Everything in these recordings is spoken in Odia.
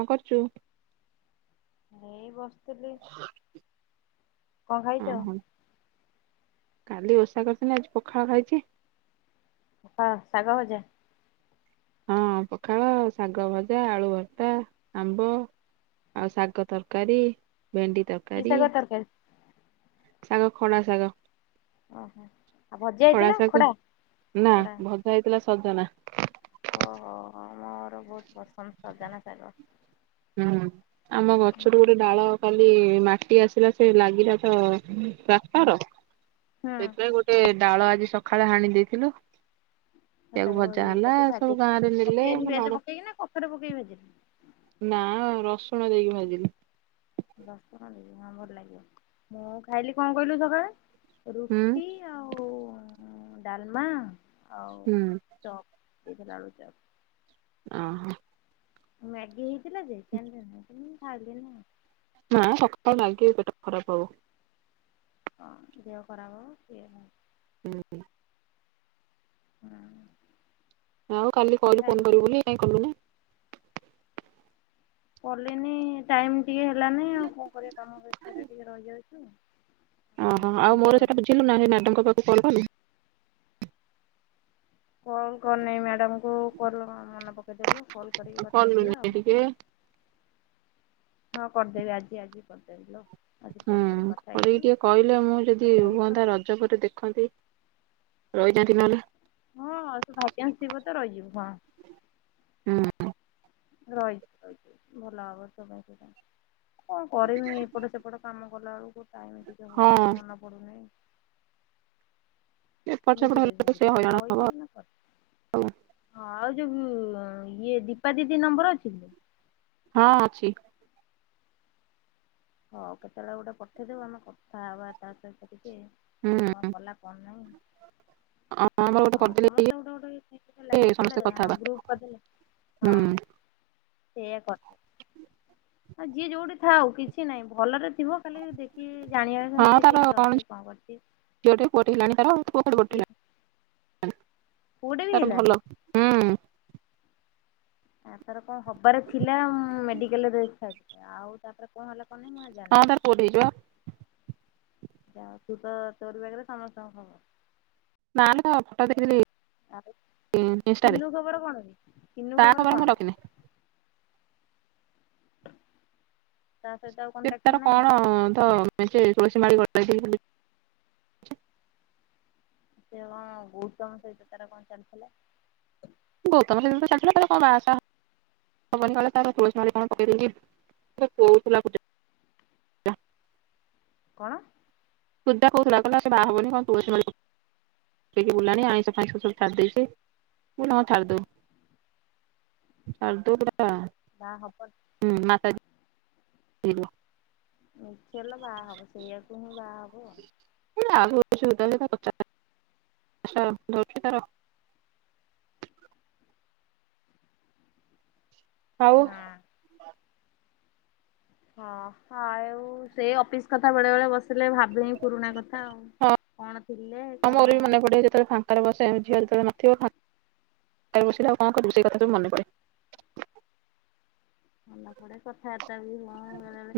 କଣ କରୁଛୁ? ଏଇ ବସିଥିଲି କଣ ହଁ ଖାଇଛ? ହଁ କାଲି ଓଷା କରିଥିଲେ ଆଜି ପଖାଳ ଖାଇଛି। ହଁ ଶାଗ ଭଜା ହଁ ପଖାଳ ଶାଗ ଭଜା ଆଳୁ ଭତା ଆମ୍ବ ଆଉ ଶାଗ ତରକାରୀ ଭେଣ୍ଡି ତର କି ସାଗ ତରକାରୀ ଆଉ ଖଡା ଶାଗ ଓହୋ ଆଉ ଭଜା ଖଡା ହେଇଥିଲା ଶାଗ ନା ଖଡା ଭଜା ହେଇଥିଲା ସଜନା ଓହୋ ହୋ ମୋର ବହୁତ ପସନ୍ଦ ସଜନା ଶାଗ ହୁଁ ଆମ ଗଛରୁୁ ଗୋଟେ ଡାଳ ଖାଲି ମାଟି ଆସିଲା ସେ ଲାଗିଲା ତ ଟ୍ରାକ୍ଟର ମୁଁ ସେଥିପାଇଁ ଗୋ ସେ ଡାଳ ଆଜି ସକାଳେ ହାଣି ଦେଇଥିଲୁ। ସେଇଆକୁ ତାକୁ ଭଜା ଇଏ ହେଲା କରିକି ସବୁ ଗାଁ ରେ ନେଲେ ମୋ ନଣ ପଥର ପକେଇବେନି ନା ରସୁଣ ଦେଇକି ଭାଜିଲି। ଦଶ ଟଙ୍କା ଦେବି ହଁ ଭଲ ଲାଗିବ ମୁଁ ଖାଇଲି କଣ କହିଲୁ ସକାଳେ ହୁଁ ରୁଟି ଆଉ ଡାଲମା ଆଉ ହୁଁ ଚପ୍ ଏଥିଲା ଆଳୁ ଚପ୍। ଓ ହୋ ମ୍ୟାଗି ହେଇଥିଲା ଯେ କିନ୍ତୁ ମୁଁ ଖାଇଲିନି। ନା ସଖାଳୁ ମ୍ୟାଗି ପେଟ ଖରାପ ହବ। ହଁ ଦେହ ଖରାପ ହବ ଏନ ହୁଁ ହୁ ଆଉ କାଲି କହିଲୁ ଫୋନ କରିବୁ ଖାଇଲିନି ବୋଲି କାଇଁ କଲୁନି। କଲିନି ଟାଇମ୍ ଟିକେ ହେଲାନି ଆଉ କଣ କରିବି କାମ ବ୍ୟସ୍ତରେ ଟିକେ ରହିଯାଉଛି। ଓହୋ ଆଉ ମୋର ସେଟା ବୁଝିଲୁ ନାଁ ସେ ମ୍ୟାଡାମଙ୍କ ପାଖକୁ କଲ କଲୁ? କଲ୍ କରିନେଇ ମ୍ୟାଡ଼ାମ କୁ କଲ୍ ମନେ ପକେଇଦେଲୁ କଲ୍ କରିକି ଆଉ କଥା ହେଇଯିବା ଆଉ କଲୁନି ଟିକେ ହଁ କରିଦେବି ଆଜି ଆଜି କରିଦେବି ଲୋ ଆଜି ହୁଁ କଲ୍ କଥା କରିକି ହେଇଯିବି ଟିକେ କହିଲେ ମୁଁ ଯଦି କଥା ହେଇ ହୁହନ୍ତା ର ରଜ ପରେ ଦେଖନ୍ତି ରହିଯାନ୍ତି ନହେଲେ। ହଁ ତୁ ଭାଗ୍ୟାନ୍ସ ଥିବ ତ ରହିଯିବୁ ହଁ ହୁ ରହିଯିବୁ ରହିଯିବୁ ଭଲ ହବ ତୋ ପାଇଁ ସେଇଟା। କଣ କରିମି ଏପଟ ସେପଟ କାମ କଲା ବେଳକୁ ଟାଇମ ଟିକେ ହଁ ହଉନି ମନ ପଡୁନି। ଏପଟ ସେପଟ ବୁଝିଦେବି ହେଲେ ତ ସେ ବୁଝିଦେବି ହଇରାଣ ହବ କହିଛି ମାନେ ଆଉ। କରିବି ହଁ ଆଉ ଯୋଉ ଇଏ ଦୀପା ଦିଦି ନମ୍ବର ଅଛି କି ହଁ ଅଛି ହଉ କେତେବେଳେ ଗୋଟେ ପଠେଇଦେବୁ ଆମେ କଥା ହେବା ତା ସହିତ ଟିକେ। ସେ କଣ ହୁଁ କଲା କଣ ନାହିଁ। ଆମର ଗୋଟେ ହଁ କରିଦେଲେ ସମସ୍ତେ ଗୋଟେ ଗୋଟେ ଇଏ ଲାଗିକି ଗଲେ ସମସ୍ତେ କଥା ହବା ଗ୍ରୁପ କରିଦେଲେ ହୁଁ। ହଁ ସେଇଆ କଥା ହ ଯିଏ ଯୋଉଠି ଥାଉ କିଛି ନାହିଁ ଭଲରେ ଥିବ ଖାଲି ଦେଖ କି ଜାଣିଜାଉ ନାହାନ୍ତି ସେ କେମିତି ଅଛି କଣ କରୁଛି ଝିଅ ଟେ ପୁଅଟେ ହେଲାଣି ତାର ପୁଅ ଖାଲି ଗୋଟେ ନା ପୁଅଟେ ବି ତାର ହେଲାଣି ଭଲ ହୁ ନା ତାର କଣ ହବାର ଥିଲା ହଁ ମେଡିକାଲରେ ରହିଥିଲା ସିଏ ଆଉ ତାପରେ କଣ ହେଲା କଣ ନାହିଁ ମୁଁ ଆଉ ହଁ ଜାଣିନି। ତାର ପୁଅଟେ ହେଇଚି ପା ଯା ହୋଉ ତୁ ତ ତୋରି ପାଖରେ ସମସ୍ତ ଙ୍କ ଖବର ନା ଲୋ ଅଟ ଦେଇଦେଲି ଆଉ ତିନୁ ଖବର କଣ ବେ ତିନୁ ତା ଖବର ମୁଁ କଣ? ରଖିନି ତା ସହିତ ଆଉ ସେ କଣ୍ଟାକ୍ଟ ତାର ନାହିଁ? କଣ ତ ମେଞ୍ଚେ ତୁଳସୀ ମାଳି ଗଳାଇଛି ବୁଲି ସେ କଣ ଗୌତମ ସହିତ ତାରା କଣ ଚାଲିଥିଲା। ଗୌତମ ସହିତ ତ ଚାଲିଥିଲା ତାର କଣ ବାହା ସାହା ହବନି କାଳେ ତାର ତୁଳସୀ ମାଳ କଣ ପକଦେଇଚି ମୋତେ କହୁଥିଲା ସୁଦ୍ଧା କଣ? ସୁଦ୍ଧା କହୁଥିଲା କହିଲା ସେ ବାହା ହବନି କଣ ତୁଳସୀ ମାଳି ପ ପକେଇକି ବୁଲିଲାଣି ଆଇଁଷ ଫାଇ‌ଶ ସବୁ ଛାଡ଼ିଦେଇଚି ମୁଁ କହିଲି ହଁ ଛାଡିଦଉ। ସର୍ ଦ ଟା [unintelligible] ନାଁ ହବନି ହୁଁ ମାତାଜି [unintelligible] ହେଲେ ବାହା ହବ, ସେଇଆକୁ ହିଁ ବାହା ହବ [unintelligible] [inaudible] ହଁ ହଁ, ଆ ସେ ଅପିସ୍‌ କଥା ବେଳେ ବେଳେ ବସିଲେ ଭା ଏଇ ପୁରୁଣା କଥା, ଆଉ ହଁ କ'ଣ ଥିଲେ କ'ଣ। [unintelligible] [unintelligible]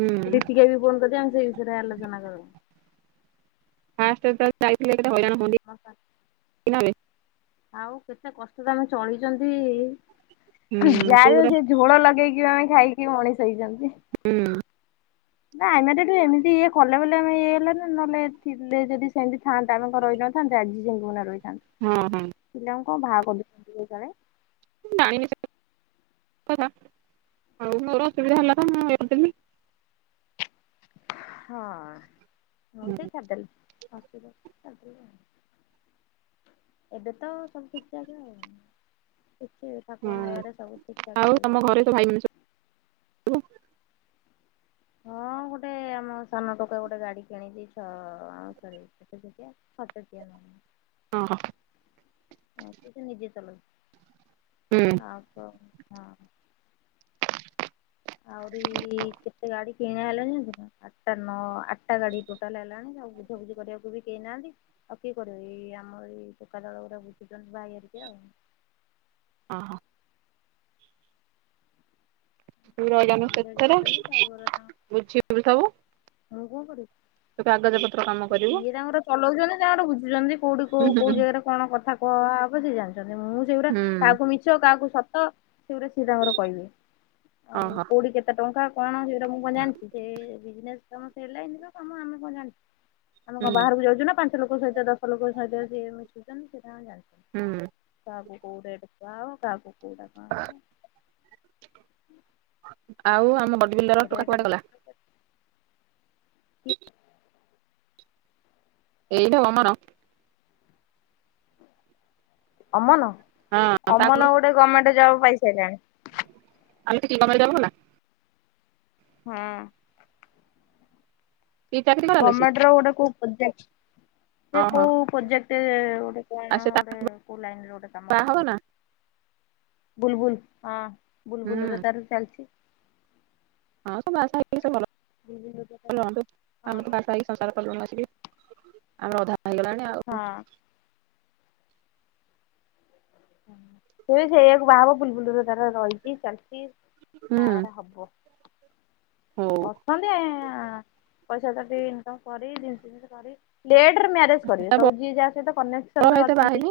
ହୁଁ ବି ଫୋନ୍ କର୍ ଦିଏ, ଆମେ ସେଇ ବିଷୟରେ ଆଲୋଚନା କରୁ। [unintelligible] ହଁ ପା। [unintelligible] ଆଉ କେତେ କଷ୍ଟରେ ଆମେ ଚଳିଚନ୍ତି। ହୁଁ ସେଇ ଯାଆବି ହଉ ଗୋଟେ ସେ ଝୋଳ ଲଗେଇକି ବି ଖାଇକି ଆମେ ମଣିଷ ହେଇଚନ୍ତି। [unintelligible] ନା ଏମିତି ଇଏ କଲେ ବୋଲି ଆମେ ଇଏ ହେଲେ ନା, ନହେଲେ ଥିଲେ ଯଦି ସେନ୍ତି ଥାଆନ୍ତା। ଆମେ ଙ୍କ ରହି [inaudible] [unintelligible] [inaudible] [unintelligible] [inaudible] ଏବେ ତ ସବୁ ଠିକ୍ ଠାକ୍ ଆଉ। ଠାକୁରଙ୍କ ହୁଁ ଦୟାରେ ସବୁ ଠିକ୍ ଠାକ୍ ଚାଲ୍ଚି। [unintelligible] ସବୁ ହଁ, ଗୁଟେ। ଆମ ସାନ ଟୋକା ଗୋଟେ ଗାଡ଼ି କିଣିଚି। ଛଅ ସରି କେତେ ଚକିଆ? ଛଅ ଚକିଆ [inaudible] [inaudible] ଏବେ ସେ ନିଜେ ଚଲଉ ହୁଁ। [unintelligible] ଆଉରି କେତେ ଗାଡ଼ି କିଣା ହେଲାଣି ଜାଣି--ନା, ଆଟ୍ ଟା ନଅ ଆଟ୍ ଟା ଗାଡ଼ି ଟୋଟାଲେ ହେଲାଣି, ଆଉ ବୁଝାବୁଝି କରିବାକୁ ବି କେହି ନାଆନ୍ତି। ଆଉ କିଏ କରିବ, ଏଇ ଆମ ଏଇ ଟୋକା ଦଳ ଗୁ ବୁଝୁଚନ୍ତି ଭାଇ ହେରିକା ଆଉ। [inaudible] ବୁଝାବୁଝି କରୁଛନ୍ତି ଡ୍ରାଇଭର ତାଙ୍କ [unintelligible] ମୁଁ ଙ୍କ କରିବି? ତୁ କାଗଜ ପତ୍ର କାମ। କରିବୁ। ସିଏ ତାଙ୍କର ଚଲଉଚନ୍ତି, ତାଙ୍କର ବୁଝୁଚନ୍ତି। କଉଠି ହୁଁ କଉ ହୁଁ କଉ ଜାଗାର କ'ଣ କଥା କୁ ହବ, ସିଏ ଜାଣିଚନ୍ତି। ମୁଁ ସେଇ ଗୁରା ହୁଁ କାହାକୁ ମିଛ ମିଛ କାହାକୁ ସତ, ସେଗୁରା ସିଏ ତା'ଙ୍କର କହିବେ। [unintelligible] କଉଠି କେତେ ଟଙ୍କା କ'ଣ ସେଇ ମୁଁ କ'ଣ ଜାଣ୍ଚି, ସେ ବିଜନେସ୍‌ କାମ ସେ ଲାଇନ୍‌ର। [inaudible] ଆମେ ଙ୍କ ହୁଁ। ବାହାରକୁ ଯାଉଚୁ ନା, ପାଞ୍ଚ ଲୋକ ସହିତ ଦଶ ଲୋକ ସହିତ ସିଏ ମିଶୁ---ନ୍ତି। ସିଏ ତାଙ୍କର ଜାଣି ହୁଁ। କାହାକୁ କଉ ରେଟ୍ କୁହା ହବ। କାହାକୁ କଉଟା କ ରେଟ୍ [unintelligible] [unintelligible] ଅମନ, ତା ଖବର ଅମନ ଗୋଟେ ଗମେଣ୍ଟେ ଜବ୍ ପାଇ ସାଇଲାଣି। [unintelligible] ହଁ। କି ଚାକିରି କଲାଲୋ ସେ ଗମେଣ୍ଟ୍ ର ଗୋଟେ କୋଉ ପ୍ରୋଜେକ୍ଟ ସେ ଓହୋ କୋଉ ପ୍ରୋଜେକ୍ଟ ଗୋଟେ। ଆଉ ସେ ତା ବାହା ହବ ନା ବୁଲ୍ ବୁଲ୍। ବୁଲ୍ ବୁଲ୍ ହୁଁ ରେ ତାର ଚାଲିଛି। ହଁ ସେ ବାହା ସାହା ହେଇକି ସବୁ ଭଲ ବୁଲବୁଲ ର ହଁ ଭଲ ମନ୍ଦ ଆମେ ତ ହଁ ବାହା ସାହା ହେଇକି ସଂସାର କଲୁଣି ଆସିକି ଆମର ଅଧା ହେଇଗଲାଣି। ହଁ। ସେ ସେଇଆକୁ ବାହାହବ ବୁଲ୍ ବୁଲ୍ ର ତାର ରହିଛି ଚାଲିଛି ହୁଁ ବାହାଘର ହବ। ହଉ। ଅଛନ୍ତି ଏଇ ଆ ପଇସା ପତର ଟିକେ ଇନକମ୍ କରି ଜିନିଷ ପିନିଷ କରି ଲେଟ୍ ରେ ମ୍ୟାରେଜ୍ କରିବେ ତା ସବୁ ଯିଏ ଯାହା ସହିତ ବଡ କନେକ୍ସନ୍ ଭାଇ ରେ ତ ବାହା ଅଛନ୍ତି ହେଇନି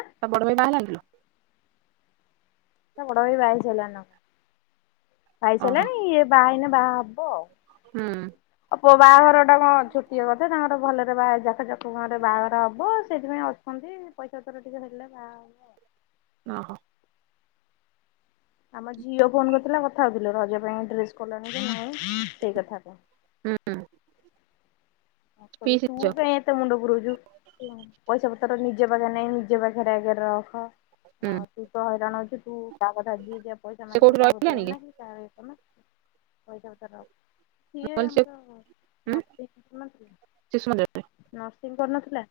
ଆଁ ତା ବଡ଼ ଭାଇ ବାହାହେଲାନି ଲୋ? ତା ବଡ ଭାଇ ବହାହେଇ ସାରିଲାଣି ନା କଣ ବାହା ହେଇ ଓହୋ ସାରିଲାଣି ଇଏ ବାହା ହେଇନି ବାହା ହବ ଆଉ। ହୁଁ। ଆ ପୁଅ ବାହାଘର ଟା କଣ ଛୋଟିଆ କଥା ତାଙ୍କର ଭଲରେ ବାହା ଯାକ ଜକ କୁମରେ ବାହାଘର ହବ ସେଥିପାଇଁ ଅଛନ୍ତି ପଇସା ପତ୍ର ଟିକେ ହେଲେ ବାହାହବ। ଅ ହ। ଆମ ଝିଅ ଫୋନ୍ କରିଥିଲା କଥା ହୋଉଥିଲୁ ରଜ ପାଇଁ ଡ୍ରେସ୍ କଲଣି କି ନାଇଁ ସେଇ କଥା ଟା। ଉଁ ଉଁ। ନ କଲେ ପିଇସି ତୁ ଝିଅ ପେଏଁ। ଏତେ ମୁଣ୍ଡ ପୁରୋଉଛୁ ପଇସା ପତ୍ର ନିଜ ପାଖରେ ନାଇଁ ନିଜ ପାଖରେ ଆଗରେ ରଖ। ହୁଁ ଆଉ ତୁ ତ ହଇରାଣ ହୋଉଛୁ ତୁ କାହା କଥା ଯିଏ ଯା ପଇସା ସେ ମାଗିବ କୋଉଠି କାହାକୁ ରହିଲାଣି କି ଦେନା। ମୁଁ ତାର ହେଇଥାନ୍ତା ପଇସା ପତର ସିଏ କହିଲି ସେ ଆମର ନ ଉଁ ଥିବା ଶିଶୁ ମନ୍ଦିର ରେ। ନର୍ସିଂ କରୁନଥିଲା।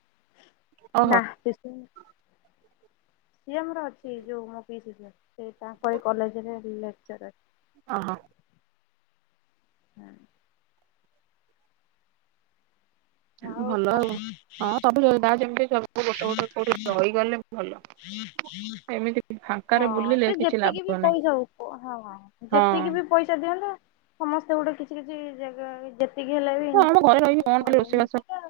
ଓହୋ ସିଏ ଆମର ଅଛି ଯୋଉ ମୋ ପିଶି ପୁଅ ସେ ତାଙ୍କରି କଲେଜ୍ ରେ ଲେକ୍ଚର୍ ଅଛି। ଅ ହ। ହୁଁ। ଭଲ ଆଉ ହଁ ସବୁ ଯୋ ବାହା ଯେମିତି ସବୁ ଗୋଟେ ଗୋଟେ କୋଉଠି ରହିଗଲେ ଭଲ। [inaudible] ଏମିତି। ହଁ ଫାଙ୍କାରେ ବୁଲିଲେ ସେ କିଛି ଯେତିକି ବି ଲାଭ ନାହିଁ ପଇସା ହୋଉ ହଁ ଯେତିକି ବି ହଁ ପଇସା ଦିଅନ୍ତୁ ସମସ୍ତେ ଗୋଟେ କିଛି କିଛି ଜାଗା ଯେ ଯେତିକି ହେଲେ ବି ଇନ୍ ଆମ କମ୍ ଘରେ କରି ରହିକି କି କଣ ଖାଲି ପଳେଇଲି ରୋଷେଇବାସ ନିଜେ ତ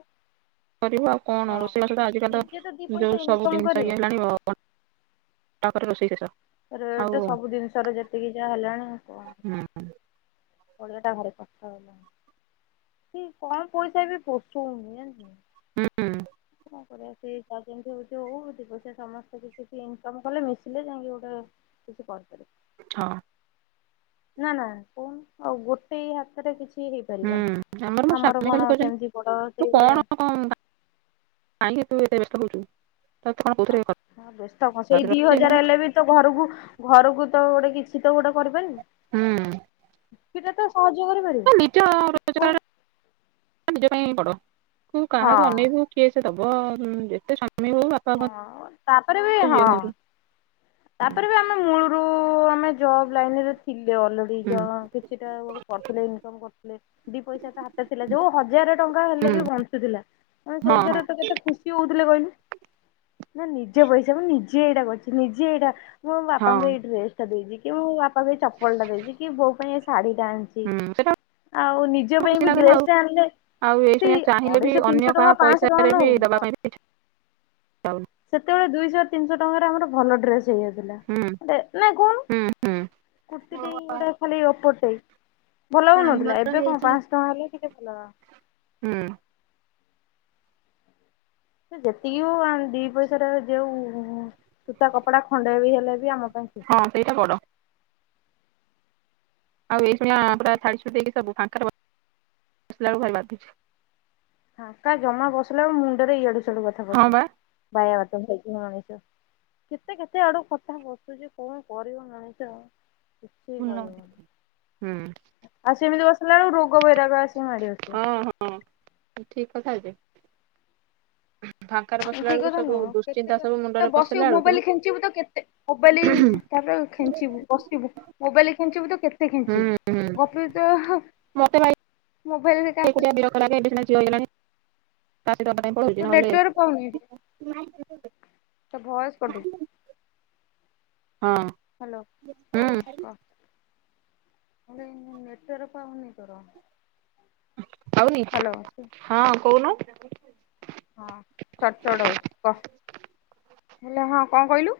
କରିବୁ ଆଉ କଣ ରୋଷେଇ ବାସ ଆଜିକାଲି ନିଜେ ଦି ତ ପଇସା ଯୋଉ ସବୁ ଇନକମ ଜିନିଷ କରିବ ଇଏ ହେଲାଣିି କଣ? ତାପରେ ରୋଷେଇ ଶେଷ। ଆଉ ରେଟ୍ ହୁଁ ସବୁ ଜିନିଷ ରେ ଯେତିକି ଯାହା ହେଲାଣି କହନା। କି କମ୍ ପଇସା ବି ପଶୋଉନି ଜାନିଛୁ ନା। ହୁଁ ହୁଁ। କଣ କରିବା ସେ ଯାହା ଯେମିତି ହୋଉଛି ହୋଉ ଦି ପଇସା ସମସ୍ତେ ମିଶିକି ଇନ୍ କମ୍ କଲେ ମିଶିଲେ ଯାଇଁକି ଗୋଟେ କିଛି କହି ପାରିବୁନି। ହଁ। ନା ନା କହୁନୁ ଆଉ ଗୋଟେ ହାତରେ କିଛି କିଛି ବି ହେଇପାରିବନି ହୁଁ ମୋ ଆମର ସ୍ୱାମୀ ଖାଲି କଣ କହୁଛନ୍ତି ସେମିତି ବଡ ତୁ ହେଇଥିଲେ କଣ ଟା। କାହିଁକି ତୁ ଏତେ ବ୍ୟସ୍ତ ହୋଉଛୁ? ଖରାପ ସେଇ ଦି ରଖିଛି ଇଏ ହଜାରେ କଲା ହେଲେ ବି ତ ଘରକୁ ଘରକୁ ତ ଗୋଟେ କିଛି ତ ଗୋଟେ କରିପାରିବି? ହୁଁ। କିଛି ଟା ତ ସହଜ କରିପାରିବେ। ନିଜ ରୋଜଗାର ନିଜ ପାଇଁ ବଡ ତୁ ହଁ କାହାକୁ ଅନେଇବୁ। କିଏ ସେ ଦବ ଉ ଯେତେ ସ୍ୱାମୀ ହଉ ବାପା ହଁ ତାପରେ ବି ହୁଅନ୍ତୁ ହଁ ଯିଏ ହୁଅନ୍ତୁ। ତାପରେ ହୁଁ ବି ଆମ୍ ମେ ମୁଳୂରୁ ଆମେ ଜବ୍ ଲାଇନରେ ଥିଲେ ଅଲରେଡି ଜ କିଛିଟା ଗୋଟେ କରୁଥିଲେ ଇନକମ୍ କରୁଥିଲେ ଦି ପଇସାଟା ହାତରେ ଥିଲା ଯୋଉ ହଜାର ଟଙ୍କା ହେଲେ ହୁଁ ବି ବଞ୍ଚୁଥିଲା। ଆମେ ହଁ ହଁ ସେଇଥେରେ ତ କେତେ ଖୁସି ହଉଥିଲେ କଇଲୁ ମୋ ନିଜ ପଇସା ମୁଁ ନିଜେ ଏଇଟା କରଚି ନିଜେ ଏଇଟା ମୋ ବାପାଙ୍କୁ ହଁ ଏଇ ଡ୍ରେସ୍ ଟା ଦେଇଚି କି ମୋ ବାପାକୁ ଏଇ ଚପଲଟା ଦେଇଚିକି ବୋଉ ପାଇଁ ଏ ଶାଢୀଟା ଆଣି ହୁଁ ସେଇଟା ଆଉ ନିଜ ପାଇଁ ବି ଡ୍ରେସଟେ ଆଣିଲେ ଆଉ ସେଇ ଏଇସୁଣିଆ ଚାହିଁଲେ ବି ଅଢେଇଶହ ଅନ୍ୟ ତିନିଶହ ଟଙ୍କା କାହା ପାଞ୍ଚଶହ ଟଙ୍କା ପଇସାରେ ବି ନଉ ଦବା ହଁ ପାଇଁ ବି ଚାଉନି ସେତେବେଳେ ଦୁଇଶ ତିନିଶ ଟଙ୍କାରେ ଆମର ଭଲ ଡ୍ରେସ ହେଇଯାଉଥିଲା ହୁଁ ବେ ନାଇ କଉନୁ ହୁଁ ହୁଁ। କୁର୍ତ୍ତିଟେଇ ଗୋଟେ ଖାଲି ଓପରଟେ ଭଲ ହଉନଥିଲା ଆମର ଏବେ କଣ ହେଇଛି ପାଂସ ଟଙ୍କା ହେଲେ ଟିକେ ଭଲ ହୁଁ ସେ ଯେତିକି ହଉ ଆ ଦି ପଇସାରେ ଯେଉ ସୂତା କପଡା ଖଣ୍ଡେ ବି ହେଲେ ବି ଆମ ପାଇଁ ଖୁସି। ହଁ ସେଇଟା ବଡ ଆଉ ଏଇସୁଣିଆ ପୁରା ଛାଡି ଛୁଡିି ଦେଇକି ସବୁ ଫାଙ୍କରେ ବ ସିଲା ବେଳୁକୁ ଭାରି ବାଧୁଚି ଫାଙ୍କା ଜମା ବସିଲା ବେଳୁ ମୁଣ୍ଡେରେ ଇଆଡୁ ସିଆଡୁ କଥା ହଁ ପଶୁଚି ବା। ବାୟାବାତୁଳା ହେଇଯିବ ମଣିଷ କେତେ କେତେ ଆଡୁ କଥା ପଶୁଚି କଣ କରିବ ମଣିଷ କିଛି କହି ପୂର୍ଣ୍ଣମତି ହୁଁ ହଉନି ଆଉ ସେମିତି ବସିଲା ବେଳୁ ରୋଗ ବୈରାଗ ଆସ୍ ହଁ ହଁ ଠିକ୍ କଥା ଯେ ଫାଙ୍କାରେ ଏ ବସିଲା ଠିକ୍ ବେଳକୁ କଥା ସବୁ ନୁହଁ କେତେ ଦୁଶ୍ଚିନ୍ତା କେ ସବୁ ଏ ମୁଣ୍ଡରେ ବସିବୁ ପଶିଲା ବେଳକୁ ମୋବାଇଲ୍ ଖେଞ୍ଚିବୁ ତ କେତେ ମୋବାଇଲି ତାଦେଅରୁ ହୁଁ ଖେଞ୍ଚିବୁ ବସିବୁ ମୋବାଇଲି ଖେଞ୍ଚିବୁ ତ କେ ତେ ହୁଁ ଖେଞ୍ଚିବୁ ଗପୁରୁ ତ ହ ମତେ ଭାଇ ମୋବାଇଲରେ କାହା ସହିତ ତୋ ନେଟୱାର୍କ ପାଉନି ରେ [unintelligible] ନହେଲେ ତୋ ଭଏସ କଟୁଛି ହଁ ହାଲୋ ହଁ ହୁଁ କ ଭଲକିନି ନେଟୱର ପାଉନି ତୋର ପାଉନି ହ୍ୟାଲୋ। ହଁ କଉନୁ ହଁ ଚଡ୍ ଚଡ୍ ହଉଚି କ ହାଲୋ ହଁ କଣ କଇଲୁ